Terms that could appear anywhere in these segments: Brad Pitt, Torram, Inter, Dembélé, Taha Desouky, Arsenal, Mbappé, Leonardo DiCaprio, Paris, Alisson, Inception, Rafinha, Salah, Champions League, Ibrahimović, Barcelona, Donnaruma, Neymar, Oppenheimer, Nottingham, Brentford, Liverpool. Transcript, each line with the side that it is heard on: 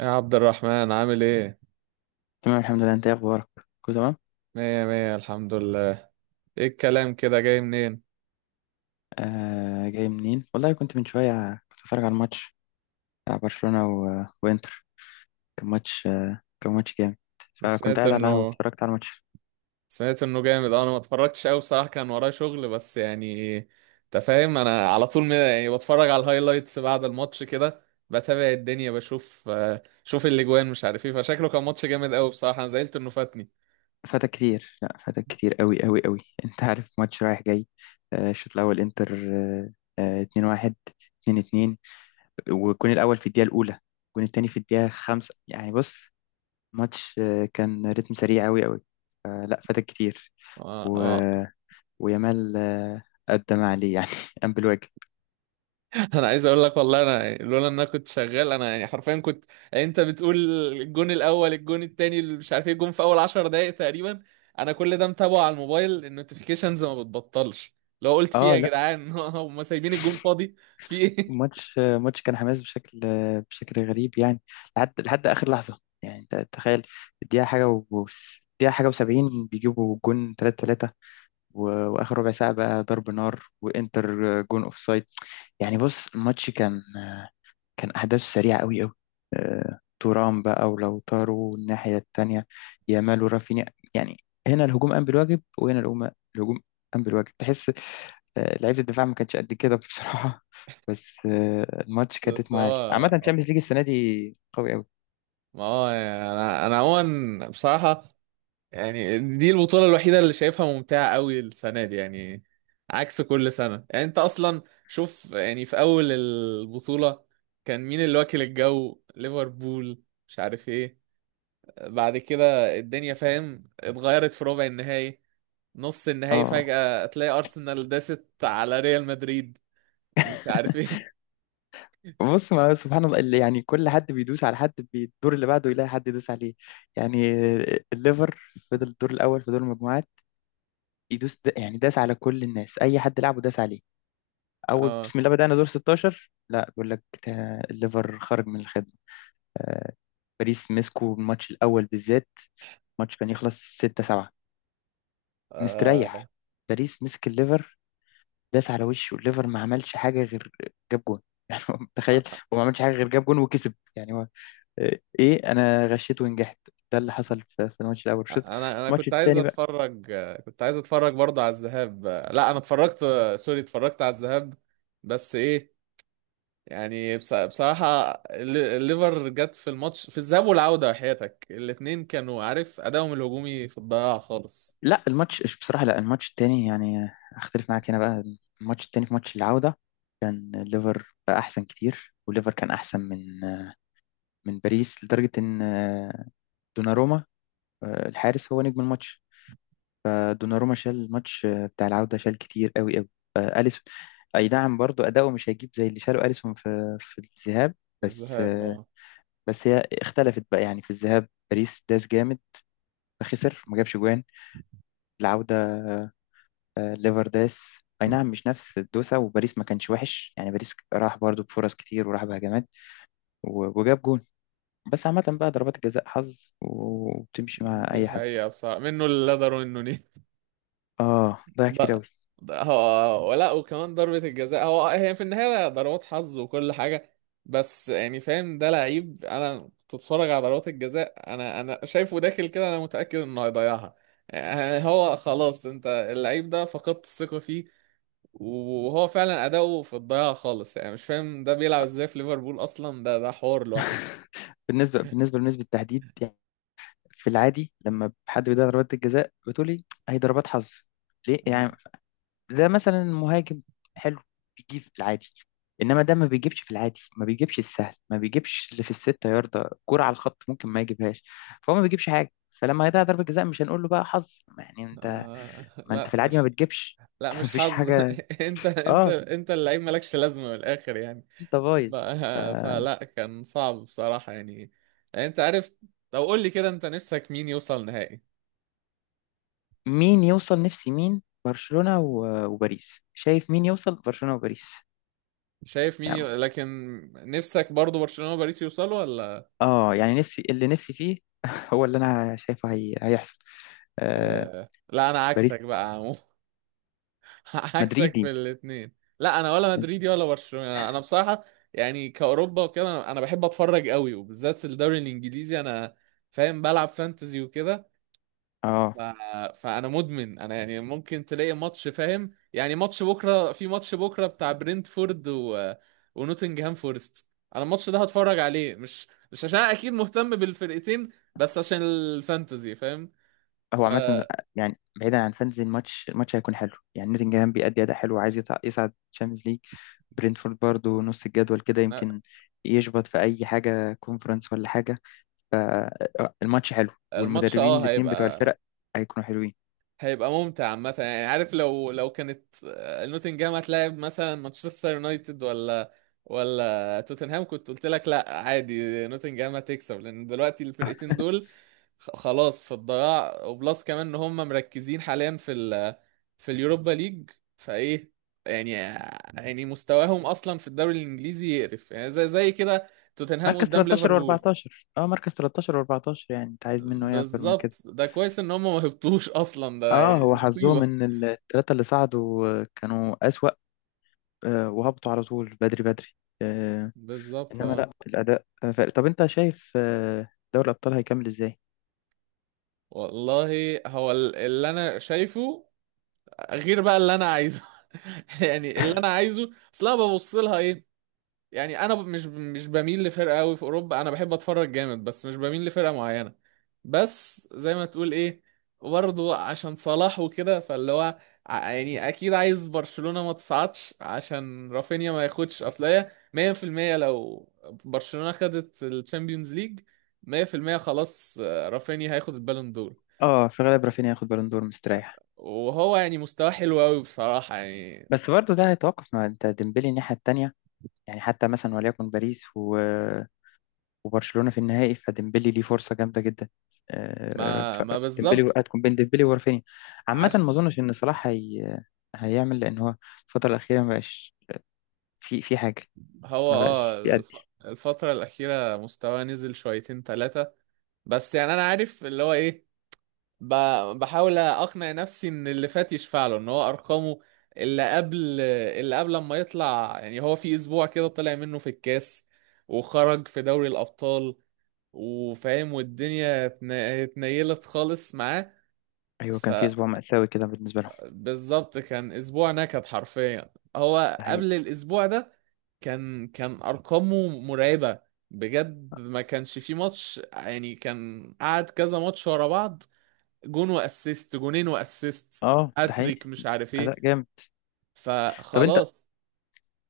right: يا عبد الرحمن عامل ايه؟
left: تمام، الحمد لله. انت ايه اخبارك؟ كله تمام.
right: مية مية الحمد لله. ايه الكلام كده جاي منين؟
left: آه، جاي منين؟ والله كنت من شويه كنت بتفرج على الماتش بتاع برشلونه وانتر. كان ماتش جامد.
right: انا
left: فكنت
right: سمعت
left: قاعد على القهوه،
right: انه
left: اتفرجت على الماتش.
right: سمعت انه جامد آه، انا ما اتفرجتش قوي بصراحة، كان ورايا شغل. بس يعني انت فاهم، انا على طول يعني بتفرج على الهايلايتس بعد الماتش كده، بتابع الدنيا بشوف آه، شوف الاجوان مش عارف ايه. فشكله كان ماتش جامد قوي بصراحة، انا زعلت انه فاتني.
left: فاتك كتير، لا، فاتك كتير قوي قوي قوي. انت عارف ماتش رايح جاي. الشوط الاول انتر، 2-1، 2-2. والجون الاول في الدقيقه الاولى، والجون التاني في الدقيقه خمسة. يعني بص، ماتش، كان رتم سريع قوي قوي. لا، فاتك كتير.
right: آه، آه.
left: ويامال، قدم عليه، يعني قام بالواجب.
right: انا عايز اقول لك والله، انا يعني لولا ان انا كنت شغال، انا يعني حرفيا كنت، يعني انت بتقول الجون الاول الجون التاني اللي مش عارف ايه الجون في اول 10 دقائق تقريبا. انا كل ده متابعه على الموبايل، النوتيفيكيشنز ما بتبطلش. لو قلت فيها
left: اه،
right: يا
left: لا.
right: جدعان هم سايبين الجون فاضي. في ايه؟
left: ماتش كان حماس بشكل غريب، يعني. لحد اخر لحظه، يعني تخيل. الدقيقه حاجه و دقيقه حاجه و70، بيجيبوا جون 3-3. واخر ربع ساعه بقى ضرب نار، وانتر جون اوف سايد. يعني بص، الماتش كان أحداث سريعة أوي أوي. تورام بقى ولوتارو الناحية التانية، يامال ورافينيا، يعني، هنا الهجوم قام بالواجب، وهنا الهجوم قام بالواجب، تحس. لعيبة الدفاع ما كانتش قد كده بصراحة. بس الماتش كان
right: بس
left: رتمه عالي عامة.
right: هو،
left: الشامبيونز ليج السنة دي قوي أوي.
right: ما هو يعني انا عموما بصراحه، يعني دي البطولة الوحيدة اللي شايفها ممتعة قوي السنة دي، يعني عكس كل سنة. يعني انت اصلا شوف، يعني في اول البطولة كان مين اللي واكل الجو؟ ليفربول مش عارف ايه. بعد كده الدنيا فاهم اتغيرت في ربع النهائي، نص النهائي،
left: اه.
right: فجأة تلاقي ارسنال داست على ريال مدريد مش عارف ايه.
left: بص، ما سبحان الله اللي يعني كل حد بيدوس على حد، بالدور اللي بعده يلاقي حد يدوس عليه. يعني الليفر فضل الدور الأول في دور المجموعات يدوس، يعني داس على كل الناس، أي حد لعبه داس عليه. اول بسم الله بدأنا دور 16، لا، بيقول لك الليفر خرج من الخدمة. آه، باريس مسكوا الماتش الأول بالذات. الماتش كان يخلص 6-7
right: اه،
left: مستريح. باريس مسك الليفر، داس على وشه. الليفر ما عملش حاجة غير جاب جون. يعني هو متخيل، هو ما عملش حاجة غير جاب جون وكسب. يعني هو، ايه، انا غشيت ونجحت. ده اللي حصل في الماتش الأول، الشوط.
right: انا
left: الماتش
right: كنت عايز
left: التاني،
right: اتفرج، كنت عايز اتفرج برضه على الذهاب. لا انا اتفرجت، سوري اتفرجت على الذهاب، بس ايه، يعني بصراحة الليفر جت في الماتش في الذهاب والعودة، حياتك الاتنين كانوا عارف ادائهم الهجومي في الضياع خالص.
left: لا، الماتش بصراحة، لا، الماتش التاني يعني اختلف معاك هنا بقى. الماتش التاني في ماتش العودة كان الليفر بقى احسن كتير، والليفر كان احسن من من باريس لدرجة ان دوناروما، الحارس، هو نجم الماتش. دوناروما شال الماتش بتاع العودة، شال كتير قوي قوي. أليسون، اي نعم، برضو اداؤه مش هيجيب زي اللي شاله أليسون في الذهاب. بس
right: الذهاب اه.
left: بس هي اختلفت بقى. يعني في الذهاب باريس داس جامد، فخسر، ما جابش جوان. العودة، ليفرداس، اي نعم، مش نفس الدوسة، وباريس ما كانش وحش. يعني باريس راح برضو بفرص كتير، وراح بهجمات وجاب جون. بس عامة بقى ضربات الجزاء حظ وبتمشي مع
right: دي
left: اي حد.
right: حقيقة بصراحة، منه اللي قدر ومنه.
left: اه، ضيع كتير قوي.
right: بقى، بقى هو ولا، وكمان ضربة الجزاء هو، هي في النهاية ضربات حظ وكل حاجة. بس يعني فاهم، ده لعيب انا بتتفرج على ضربات الجزاء، انا شايفه داخل كده انا متأكد انه هيضيعها. يعني هو خلاص، انت اللعيب ده فقدت الثقة فيه. وهو فعلا اداؤه في الضياع خالص، يعني مش فاهم ده بيلعب ازاي في ليفربول اصلا. ده حوار لوحده.
left: بالنسبة لنسبة التحديد، يعني في العادي لما حد بيضيع ضربات الجزاء بتقولي هي ضربات حظ. ليه يعني؟
right: مم.
left: زي مثلا المهاجم حلو، بيجيب في العادي. انما ده ما بيجيبش في العادي، ما بيجيبش السهل، ما بيجيبش اللي في الستة يارده، كرة على الخط ممكن ما يجيبهاش. فهو ما بيجيبش حاجة، فلما هيضيع ضربة جزاء مش هنقول له بقى حظ. ما يعني انت، ما انت
right: لا
left: في العادي ما
right: مش،
left: بتجيبش،
right: لا
left: انت ما
right: مش
left: فيش
right: حظ.
left: حاجة.
right: انت
left: اه،
right: انت اللعيب مالكش لازمه، من الاخر يعني.
left: انت بايظ.
right: ف... فلا، كان صعب بصراحه يعني، يعني انت عارف. طب قول لي كده، انت نفسك مين يوصل نهائي؟
left: مين يوصل؟ نفسي مين؟ برشلونة وباريس. شايف مين يوصل؟ برشلونة وباريس،
right: شايف مين
left: يعني.
right: لكن نفسك برضو برشلونه وباريس يوصلوا ولا؟
left: اه، يعني نفسي اللي نفسي فيه. هو اللي انا شايفه هيحصل. آه،
right: لا انا عكسك بقى
left: باريس.
right: يا عمو. عكسك في
left: مدريدي.
right: الاثنين. لا انا ولا مدريدي ولا برشلونه، انا بصراحه يعني كاوروبا وكده انا، أنا بحب اتفرج قوي وبالذات الدوري الانجليزي. انا فاهم بلعب فانتزي وكده.
left: اه.
right: ف... فانا مدمن، انا يعني ممكن تلاقي ماتش فاهم، يعني ماتش بكره، في ماتش بكره بتاع برنتفورد ونوتنجهام فورست، انا الماتش ده هتفرج عليه، مش مش عشان أنا اكيد مهتم بالفرقتين، بس عشان الفانتزي فاهم.
left: هو عامة،
right: فانا،
left: يعني بعيدا عن فانتزي، الماتش هيكون حلو. يعني نوتنجهام بيأدي أداء حلو، عايز يصعد تشامبيونز ليج. برينتفورد برضه نص الجدول كده، يمكن يشبط في أي حاجة، كونفرنس ولا حاجة. فالماتش حلو،
right: الماتش
left: والمدربين
right: اه
left: الاتنين بتوع
right: هيبقى،
left: الفرق هيكونوا حلوين.
right: هيبقى ممتع عامة. يعني عارف، لو لو كانت آه، نوتنجهام هتلاعب مثلا مانشستر يونايتد ولا ولا توتنهام، كنت قلت لك لا عادي نوتنجهام هتكسب، لان دلوقتي الفرقتين دول خلاص في الضياع، وبلس كمان ان هم مركزين حاليا في في اليوروبا ليج. فايه يعني، يعني مستواهم اصلا في الدوري الانجليزي يقرف، يعني زي كده، توتنهام
left: مركز
right: قدام
left: 13
right: ليفربول.
left: و14. اه، مركز 13 و14، يعني انت عايز منه ايه اكتر من
right: بالظبط،
left: كده؟
right: ده كويس ان هم ما هبطوش اصلا، ده
left: اه،
right: يعني
left: هو
right: دي
left: حظهم
right: مصيبة.
left: ان الثلاثة اللي صعدوا كانوا أسوأ. وهبطوا على طول بدري بدري.
right: بالظبط
left: انما
right: اه.
left: لا، الاداء فرق. طب انت شايف دوري الابطال هيكمل ازاي؟
right: والله، هو اللي انا شايفه غير بقى اللي انا عايزه. يعني اللي انا عايزه، اصل انا ببص لها إيه، يعني انا مش مش بميل لفرقه قوي في اوروبا، انا بحب اتفرج جامد بس مش بميل لفرقه معينه. بس زي ما تقول ايه، برضه عشان صلاح وكده، فاللي هو يعني اكيد عايز برشلونه ما تصعدش عشان رافينيا ما ياخدش، اصل هي 100%، لو برشلونه خدت الشامبيونز ليج 100% خلاص آه، رافينيا هياخد البالون دور.
left: اه، في غالب رافينيا هياخد بالون دور مستريح.
right: وهو يعني مستواه حلو قوي بصراحه يعني،
left: بس برضه ده هيتوقف مع، انت، ديمبلي الناحيه التانيه. يعني حتى مثلا وليكن باريس وبرشلونه في النهائي، فديمبلي ليه فرصه جامده جدا. آه،
right: ما
left: ف-
right: ما
left: ديمبلي،
right: بالظبط.
left: هتكون بين ديمبلي ورافينيا. عامه، ما اظنش ان صلاح هيعمل، لان هو الفتره الاخيره ما بقاش في حاجه،
right: هو
left: ما بقاش
right: اه
left: بيأدي.
right: الفترة الأخيرة مستواه نزل شويتين تلاتة. بس يعني أنا عارف اللي هو إيه، ب... بحاول أقنع نفسي إن اللي فات يشفع له، إن هو أرقامه اللي قبل اللي قبل ما يطلع، يعني هو في أسبوع كده طلع منه في الكاس وخرج في دوري الأبطال، وفاهم والدنيا اتنيلت خالص معاه.
left: ايوه، كان في
right: فبالظبط،
left: اسبوع مأساوي كده بالنسبه لهم.
right: كان أسبوع نكد حرفيا هو
left: ده حقيقي.
right: قبل الأسبوع ده، كان ارقامه مرعبه، بجد ما كانش في ماتش يعني، كان قعد كذا ماتش ورا بعض، جون واسيست، جونين واسيست،
left: اه، ده حقيقي،
right: هاتريك مش عارف ايه.
left: اداء جامد. طب انت،
right: فخلاص،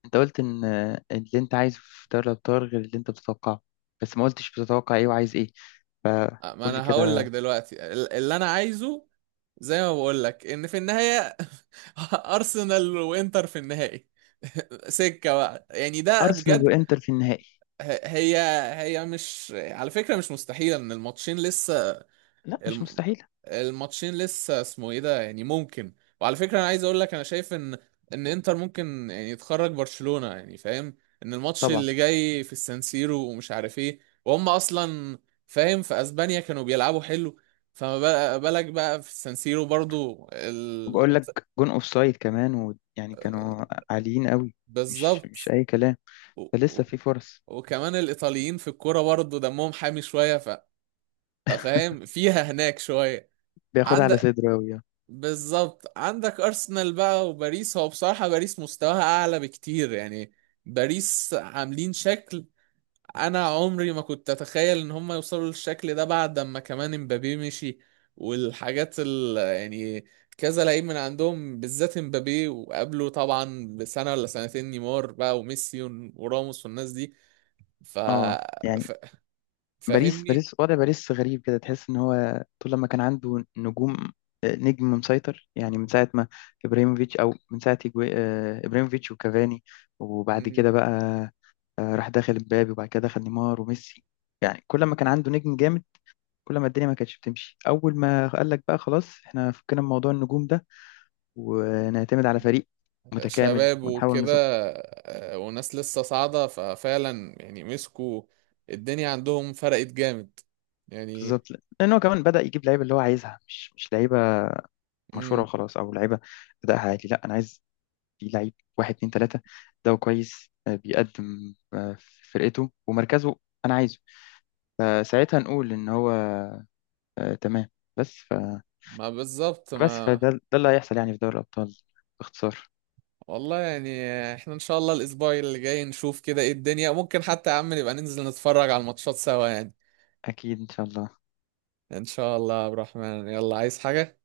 left: انت قلت ان اللي انت عايزه في دوري الابطال غير اللي انت بتتوقعه، بس ما قلتش بتتوقع ايه وعايز ايه.
right: ما
left: فقول لي
right: انا هقول لك
left: كده.
right: دلوقتي اللي انا عايزه، زي ما بقول لك ان في النهايه ارسنال وانتر في النهائي. سكه بقى يعني ده
left: ارسنال
right: بجد،
left: وانتر في النهائي.
right: هي، هي مش على فكره مش مستحيله ان الماتشين لسه،
left: لا، مش
right: الم...
left: مستحيل.
right: الماتشين لسه اسمه ايه ده، يعني ممكن. وعلى فكرة انا عايز اقول لك، انا شايف ان ان انتر ممكن يعني يتخرج برشلونة، يعني فاهم ان الماتش
left: طبعا.
right: اللي جاي في السانسيرو ومش عارف ايه، وهم اصلا فاهم في اسبانيا كانوا بيلعبوا حلو، فما بالك بقى في السانسيرو برضو
left: وبقول لك جون اوف سايد كمان، ويعني كانوا عاليين قوي، مش
right: بالظبط،
left: مش اي كلام.
right: و... و...
left: فلسه في فرص.
right: وكمان الايطاليين في الكوره برضو دمهم حامي شوية، ففاهم فيها هناك شوية.
left: بياخدها على
right: عندك،
left: صدره قوي.
right: بالظبط عندك ارسنال بقى وباريس، هو بصراحة باريس مستواها اعلى بكتير يعني، باريس عاملين شكل انا عمري ما كنت اتخيل ان هم يوصلوا للشكل ده، بعد ما كمان امبابي مشي والحاجات ال يعني كذا لعيب من عندهم، بالذات امبابي وقبله طبعا بسنة ولا سنتين نيمار بقى وميسي وراموس والناس دي، ف...
left: اه،
right: ف...
left: يعني، باريس
right: فاهمني.
left: باريس وضع باريس غريب كده، تحس ان هو طول لما كان عنده نجوم، نجم مسيطر، يعني من ساعة ما ابراهيموفيتش، او من ساعة ابراهيموفيتش وكافاني، وبعد كده بقى راح داخل مبابي، وبعد كده دخل نيمار وميسي. يعني كل ما كان عنده نجم جامد، كل ما الدنيا ما كانتش بتمشي. اول ما قال لك بقى خلاص، احنا فكنا من موضوع النجوم ده، ونعتمد على فريق متكامل
right: شباب
left: ونحاول
right: وكده
left: نظبط.
right: آه، وناس لسه صاعدة، ففعلا يعني مسكوا الدنيا عندهم، فرقت جامد يعني،
left: بالظبط، لان هو كمان بدأ يجيب لعيبه اللي هو عايزها، مش لعيبه مشهوره
right: مم،
left: وخلاص، او لعيبه ادائها عالي. لا، انا عايز في لعيب، واحد اتنين تلاتة، ده كويس، بيقدم في فرقته ومركزه، أنا عايزه. فساعتها نقول إن هو تمام. بس ف
right: ما بالظبط
left: بس
right: ما.
left: فده اللي هيحصل، يعني في دوري الأبطال باختصار.
right: والله يعني، احنا ان شاء الله الاسبوع اللي جاي نشوف كده ايه الدنيا، ممكن حتى يا عم نبقى ننزل نتفرج على الماتشات سوا يعني.
left: أكيد، إن شاء الله.
right: ان شاء الله يا عبد الرحمن، يلا عايز حاجة؟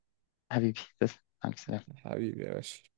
left: حبيبي، تسلم، مع السلامة.
right: حبيبي يا باشا.